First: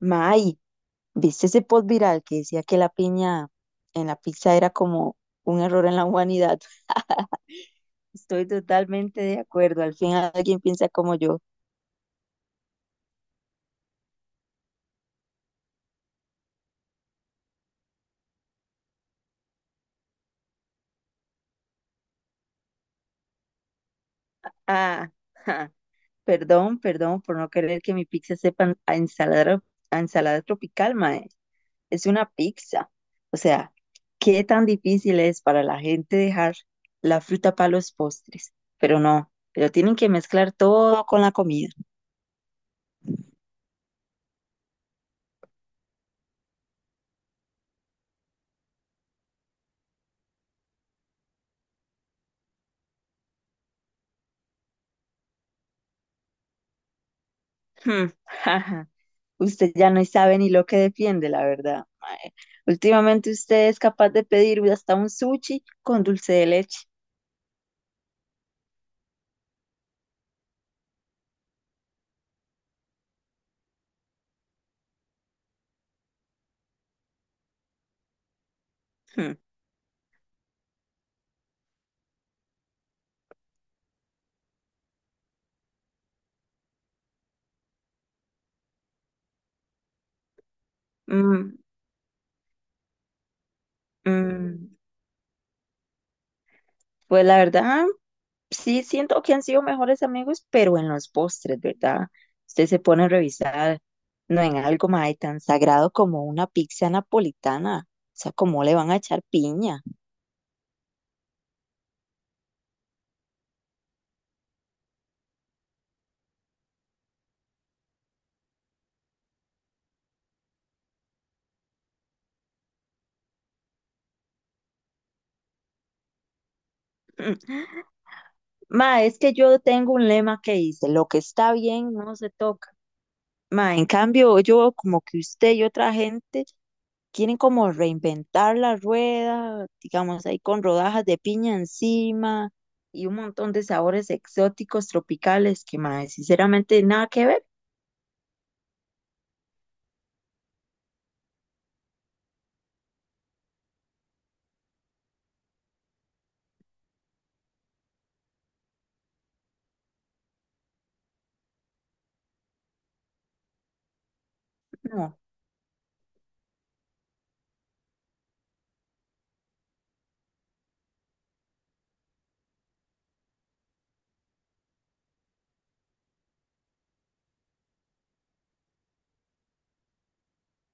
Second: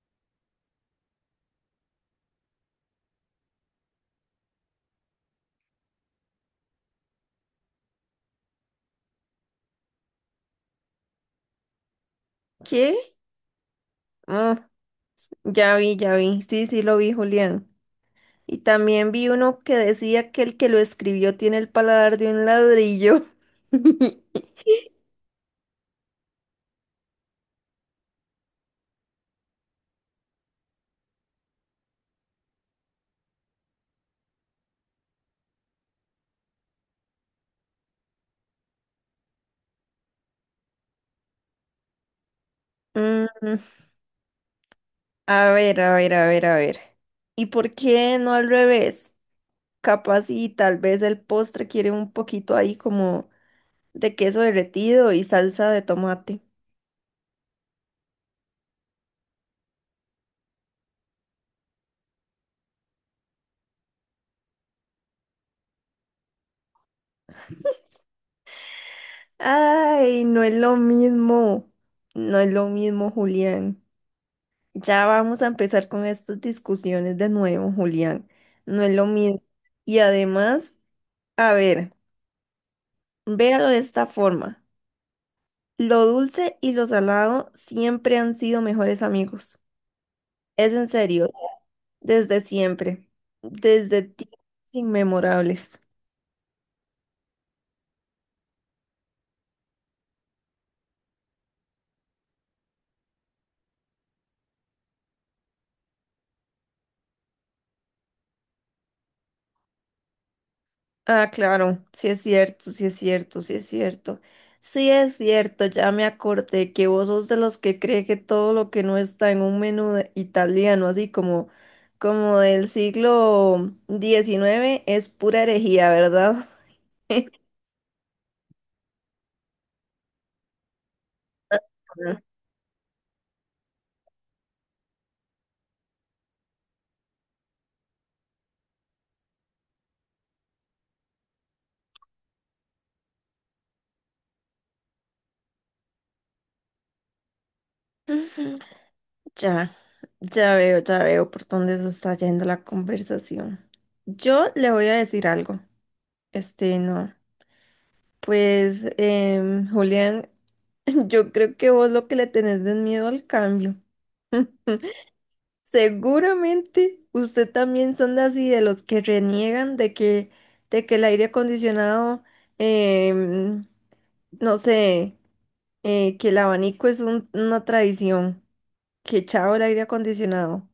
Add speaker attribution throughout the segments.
Speaker 1: May, ¿viste ese post viral que decía que la piña en la pizza era como un error en la humanidad? Estoy totalmente de acuerdo, al fin alguien piensa como yo.
Speaker 2: ¿Qué? Ah, ya vi, ya vi. Sí, sí, lo vi, Julián. Y también vi uno que decía que el que lo escribió tiene el paladar de un ladrillo.
Speaker 1: Ah, ja, perdón por no querer que mi pizza sepa a ensalada tropical, mae. Es una pizza. O sea, ¿qué tan difícil es para la gente dejar la fruta para los postres? Pero no, pero tienen que mezclar todo con la comida.
Speaker 2: Mm, a ver, a ver, a ver, a ver. ¿Y por qué no al revés? Capaz y tal vez el postre quiere un poquito ahí como de queso derretido y salsa de tomate.
Speaker 1: Hmm. Usted ya no sabe ni lo que defiende, la verdad, mae. Últimamente usted es capaz de pedir hasta un sushi con dulce de leche.
Speaker 2: Ay, no es lo mismo. No es lo mismo, Julián. Ya vamos a empezar con estas discusiones de nuevo, Julián. No es lo
Speaker 1: Hmm.
Speaker 2: mismo. Y además, a ver, véalo de esta forma. Lo dulce y lo salado siempre han sido mejores amigos. Es en serio,
Speaker 1: Mm,
Speaker 2: desde siempre, desde tiempos
Speaker 1: mm.
Speaker 2: inmemorables.
Speaker 1: Pues la verdad, sí siento que han sido mejores amigos, pero en los postres, ¿verdad? Usted se pone a revisar, no en algo más tan sagrado como una pizza napolitana. O sea, ¿cómo le van a echar piña?
Speaker 2: Ah, claro, sí es cierto, sí es cierto, sí es cierto. Sí es cierto, ya me acordé que vos sos de los que cree que todo lo que no está en un italiano, así como, como del siglo XIX es pura herejía, ¿verdad?
Speaker 1: Mm. Ma, es que yo tengo un lema que dice, lo que está bien no se toca. Ma, en cambio, yo veo como que usted y otra gente quieren como reinventar la rueda, digamos, ahí con rodajas de piña encima y un montón de sabores exóticos tropicales que, ma, sinceramente nada que ver,
Speaker 2: Ya, ya veo por dónde se está yendo la conversación. Yo le voy a decir algo. Este, no. Pues, Julián. Yo creo que vos lo que le tenés es miedo al cambio.
Speaker 1: no.
Speaker 2: Seguramente usted también son de así de los que reniegan de que el aire acondicionado, em, no sé, que el abanico es una tradición, que chao el aire acondicionado.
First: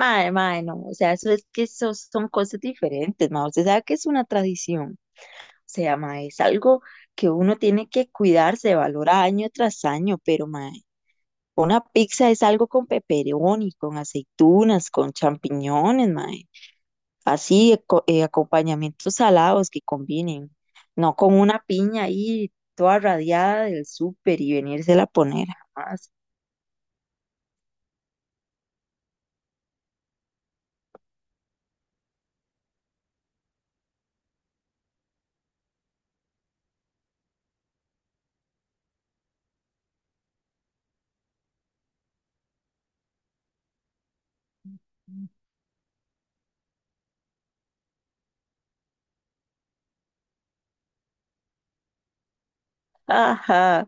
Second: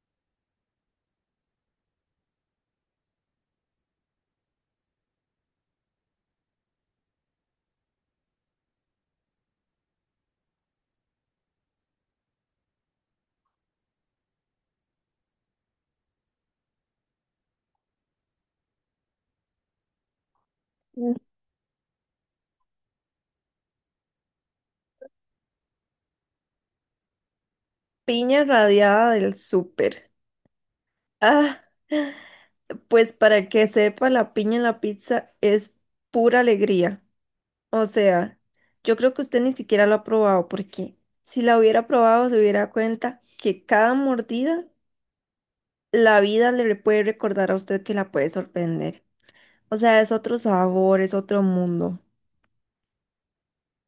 Speaker 1: Mae, mae, no, o sea, eso es que eso son cosas diferentes, ma, usted sabe que es una tradición, o sea, ma, es algo que uno tiene que cuidarse, valorar año tras año, pero, ma, una pizza es algo con pepperoni, con aceitunas, con champiñones, mae. Así, acompañamientos salados que combinen. No
Speaker 2: Mm.
Speaker 1: con una piña ahí toda radiada del súper y venírsela a poner jamás.
Speaker 2: Piña radiada del súper. Ah, pues para que sepa, la piña en la pizza es pura alegría. O sea, yo creo que usted ni siquiera lo ha probado, porque si la hubiera probado, se hubiera dado cuenta que cada mordida, la vida puede recordar a usted que la puede sorprender. O sea, es otro sabor, es otro mundo.
Speaker 1: Ajá,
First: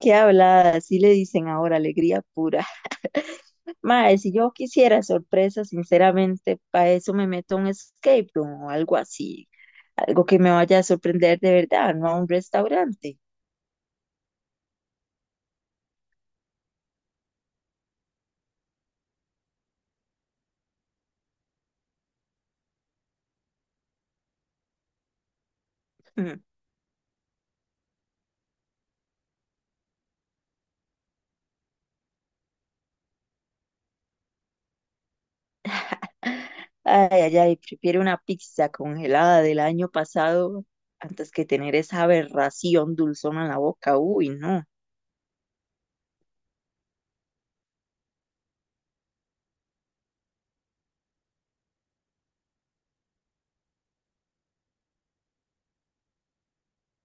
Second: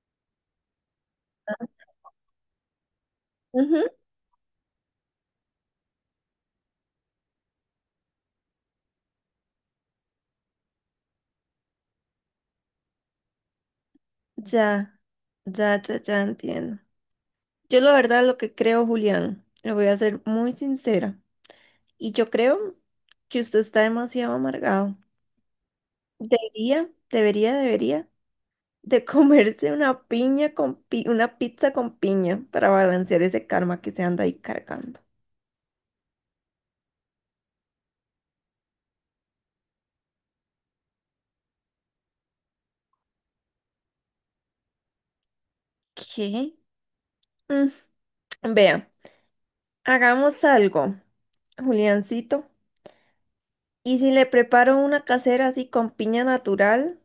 Speaker 1: qué hablada, así le dicen ahora, alegría pura.
Speaker 2: Ujú.
Speaker 1: Mae, si yo quisiera sorpresa, sinceramente, para eso me meto a un escape room o algo así. Algo que me vaya a sorprender de verdad, no a un restaurante.
Speaker 2: Ya, ya, ya, ya entiendo. Yo la verdad lo que creo, Julián, le voy a ser muy sincera, y yo creo que usted está demasiado amargado. Debería de comerse una piña una pizza con piña para balancear ese karma que se anda ahí cargando.
Speaker 1: Ay, ay, ay, prefiero una pizza congelada del año pasado antes que tener esa aberración dulzona en la boca. Uy, no.
Speaker 2: ¿Qué? Mm, vea, hagamos algo, Juliancito. Y si le preparo una casera así con piña natural,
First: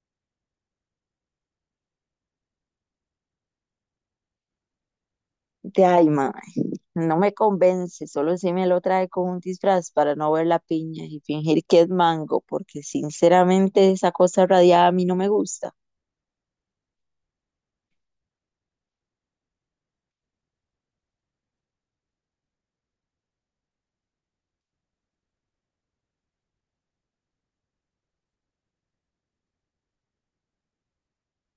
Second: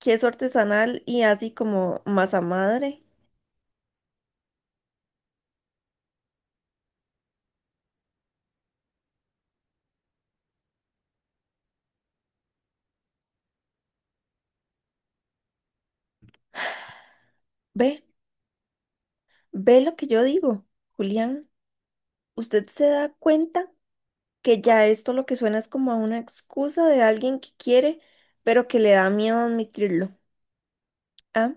Speaker 2: que es artesanal y así como masa madre,
Speaker 1: De ay, ma, no me convence, solo si me lo trae con un disfraz para no ver la piña y fingir que es mango, porque sinceramente esa cosa radiada a mí no me gusta.
Speaker 2: ve, ve lo que yo digo, Julián. ¿Usted se da cuenta que ya esto lo que suena es como a una excusa de alguien que quiere, pero que le da miedo admitirlo? Ah,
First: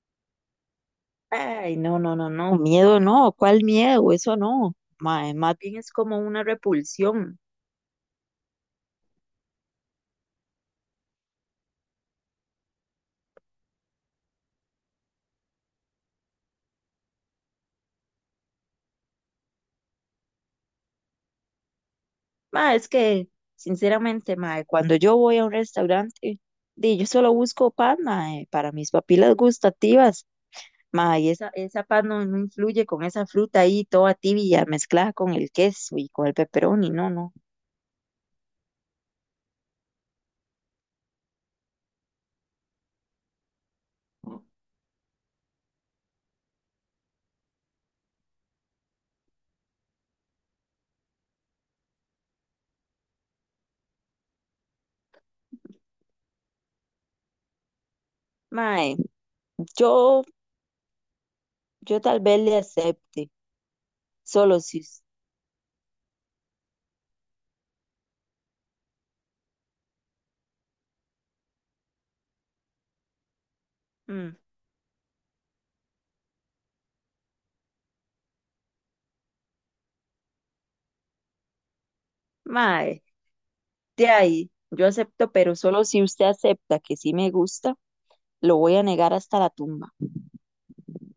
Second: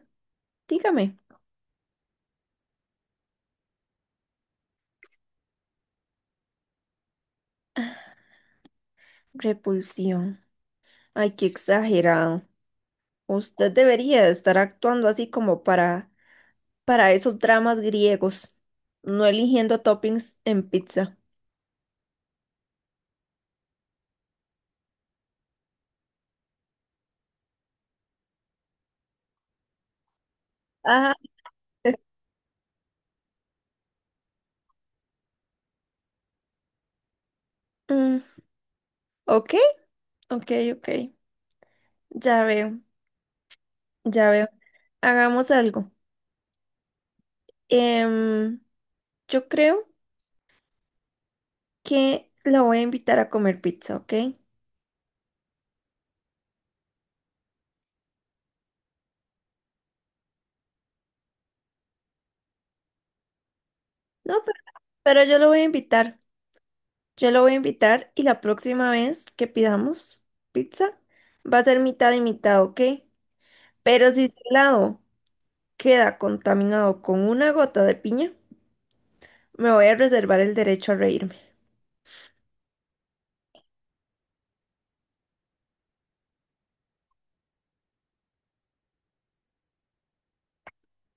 Speaker 2: dígame.
Speaker 1: Ay, no, no, no, no, miedo no, ¿cuál miedo? Eso no. Ma, más bien es como una repulsión.
Speaker 2: Repulsión. Ay, qué exagerado. Usted debería de estar actuando así como para esos dramas griegos, no eligiendo toppings en pizza.
Speaker 1: Ma, es que, sinceramente, mae, cuando yo voy a un restaurante, di, yo solo busco pan, mae, para mis papilas gustativas,
Speaker 2: Ah,
Speaker 1: mae, y esa pan no, no influye con esa fruta ahí toda tibia mezclada con el queso y con el pepperoni, no, no.
Speaker 2: mm, ok, ok, ok. Ya veo, ya veo. Hagamos algo. Em, yo creo que la voy a invitar a comer pizza, ¿ok?
Speaker 1: Mae, yo, yo tal vez le acepte,
Speaker 2: No,
Speaker 1: solo si
Speaker 2: pero yo lo voy a invitar. Yo lo voy a invitar y la próxima vez que pidamos pizza va a ser mitad y mitad, ¿ok? Pero si su
Speaker 1: mm,
Speaker 2: helado queda contaminado con una gota de piña, me voy a reservar el derecho a reírme.
Speaker 1: ma, de ahí, yo acepto, pero solo si usted acepta que sí me gusta, lo voy a negar hasta la tumba.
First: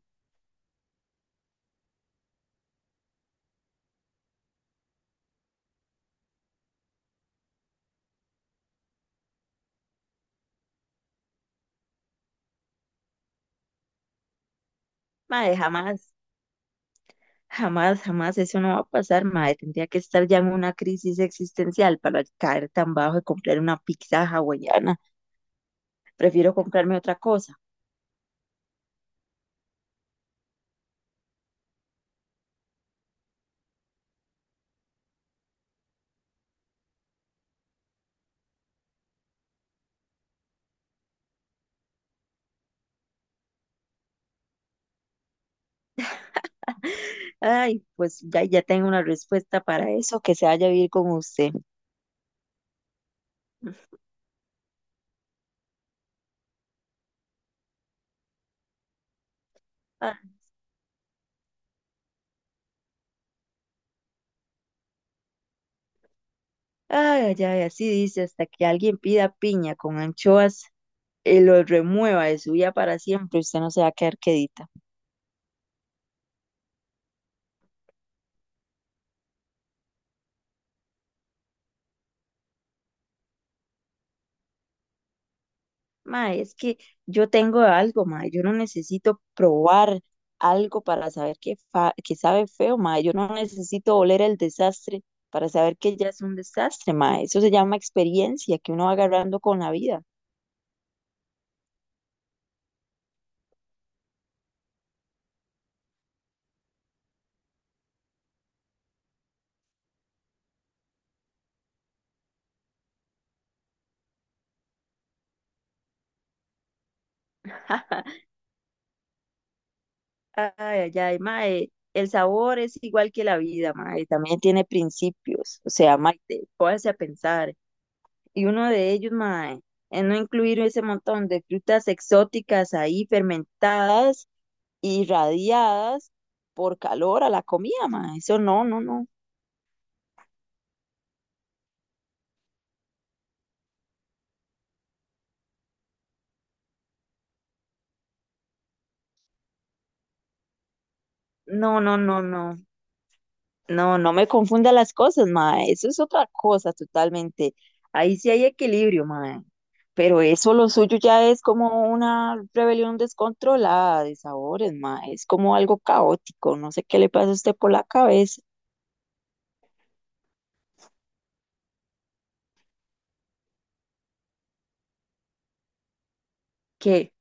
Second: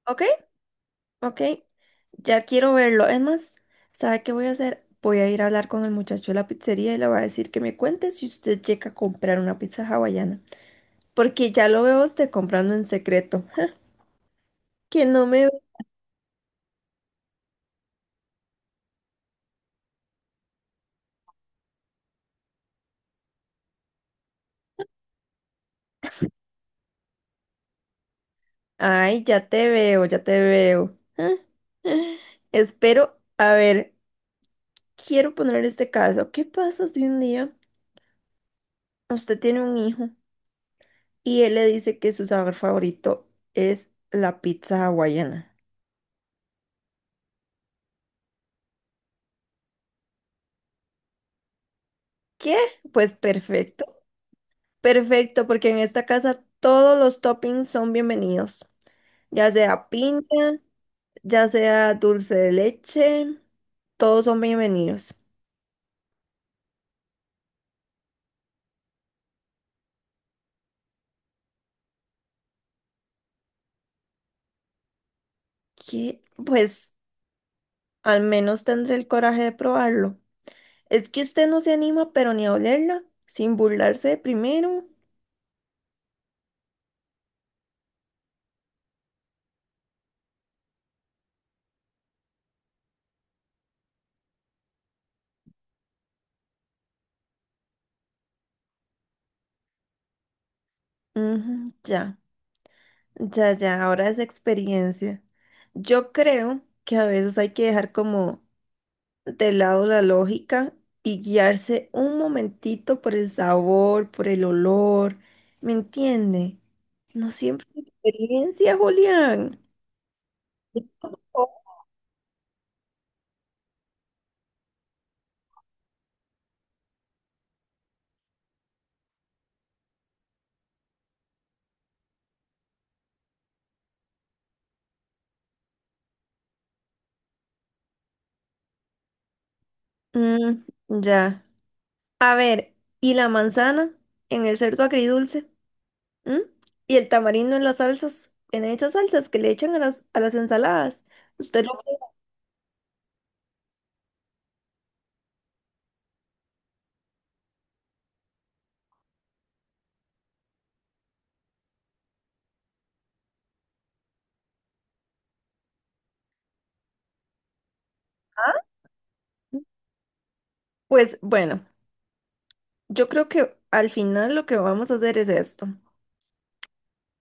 Speaker 2: ¿Ok? Ok. Ya quiero verlo. Es más, ¿sabe qué voy a hacer? Voy a ir a hablar con el muchacho de la pizzería y le voy a decir que me cuente si usted llega a comprar una pizza hawaiana. Porque ya lo veo a usted comprando en secreto. Que no me...
Speaker 1: Mae, jamás. Jamás, jamás eso no va a pasar, madre. Tendría que estar ya en una crisis existencial para caer tan bajo y comprar una pizza hawaiana. Prefiero comprarme otra cosa.
Speaker 2: Ay, ya te veo, ya te veo. Ja, ja. Espero, a ver, quiero poner este caso. ¿Qué pasa si un día usted tiene un hijo y él le dice que su sabor favorito es la pizza hawaiana?
Speaker 1: Ay, pues ya, ya tengo una respuesta para eso, que se vaya a vivir con usted.
Speaker 2: ¿Qué? Pues perfecto, perfecto, porque en esta casa todos los toppings son bienvenidos, ya sea
Speaker 1: Ah.
Speaker 2: piña, ya sea dulce de leche, todos son bienvenidos.
Speaker 1: Ay, ay, ay, así dice, hasta que alguien pida piña con anchoas y lo remueva de su vida para siempre, usted no se va a quedar quedita.
Speaker 2: ¿Qué? Pues al menos tendré el coraje de probarlo. Es que usted no se anima, pero ni a olerla, sin burlarse primero.
Speaker 1: Ma, es que yo tengo algo, ma, yo no necesito probar algo para saber que, que sabe feo, ma, yo no necesito oler el desastre para saber que ya es un desastre, ma, eso se llama experiencia que uno va agarrando con la vida.
Speaker 2: Ujú, ya. Ya, ya, ahora es experiencia. Yo creo que a veces hay que dejar como de lado la lógica y guiarse un momentito por el sabor, por el olor. ¿Me entiende? No siempre es experiencia, Julián.
Speaker 1: Ay, ay, ay, ma, el sabor es igual que la vida, ma, y también tiene principios, o sea, ma, póngase a pensar, y uno de ellos, ma, es no incluir ese montón de frutas exóticas ahí fermentadas irradiadas por calor a la comida, ma. Eso no, no, no.
Speaker 2: Mm, ya. A ver, ¿y la manzana en el cerdo agridulce? ¿Mm? ¿Y el tamarindo en las salsas? En esas salsas que le echan a las ensaladas. ¿Usted lo...
Speaker 1: No, no, no, no. No, no me confunda las cosas, ma. Eso es otra cosa totalmente. Ahí sí hay equilibrio, ma. Pero eso lo suyo ya es como una rebelión descontrolada de sabores, ma. Es como algo caótico. No sé qué le pasa a usted por la cabeza.
Speaker 2: Pues bueno. Yo creo que al final lo que vamos a hacer es esto.
Speaker 1: Que,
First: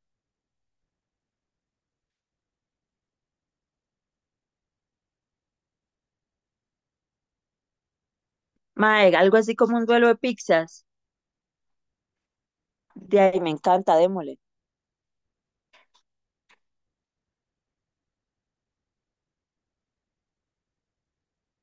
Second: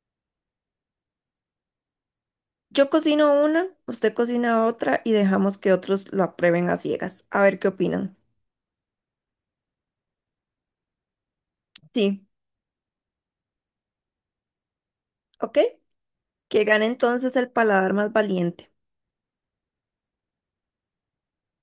Speaker 2: Yo cocino una, usted cocina otra y dejamos que otros la prueben a ciegas. A ver qué opinan.
Speaker 1: ma, algo así como un duelo de pizzas.
Speaker 2: Sí,
Speaker 1: De ahí me encanta, démosle.
Speaker 2: ¿ok? Que gane entonces el paladar más valiente.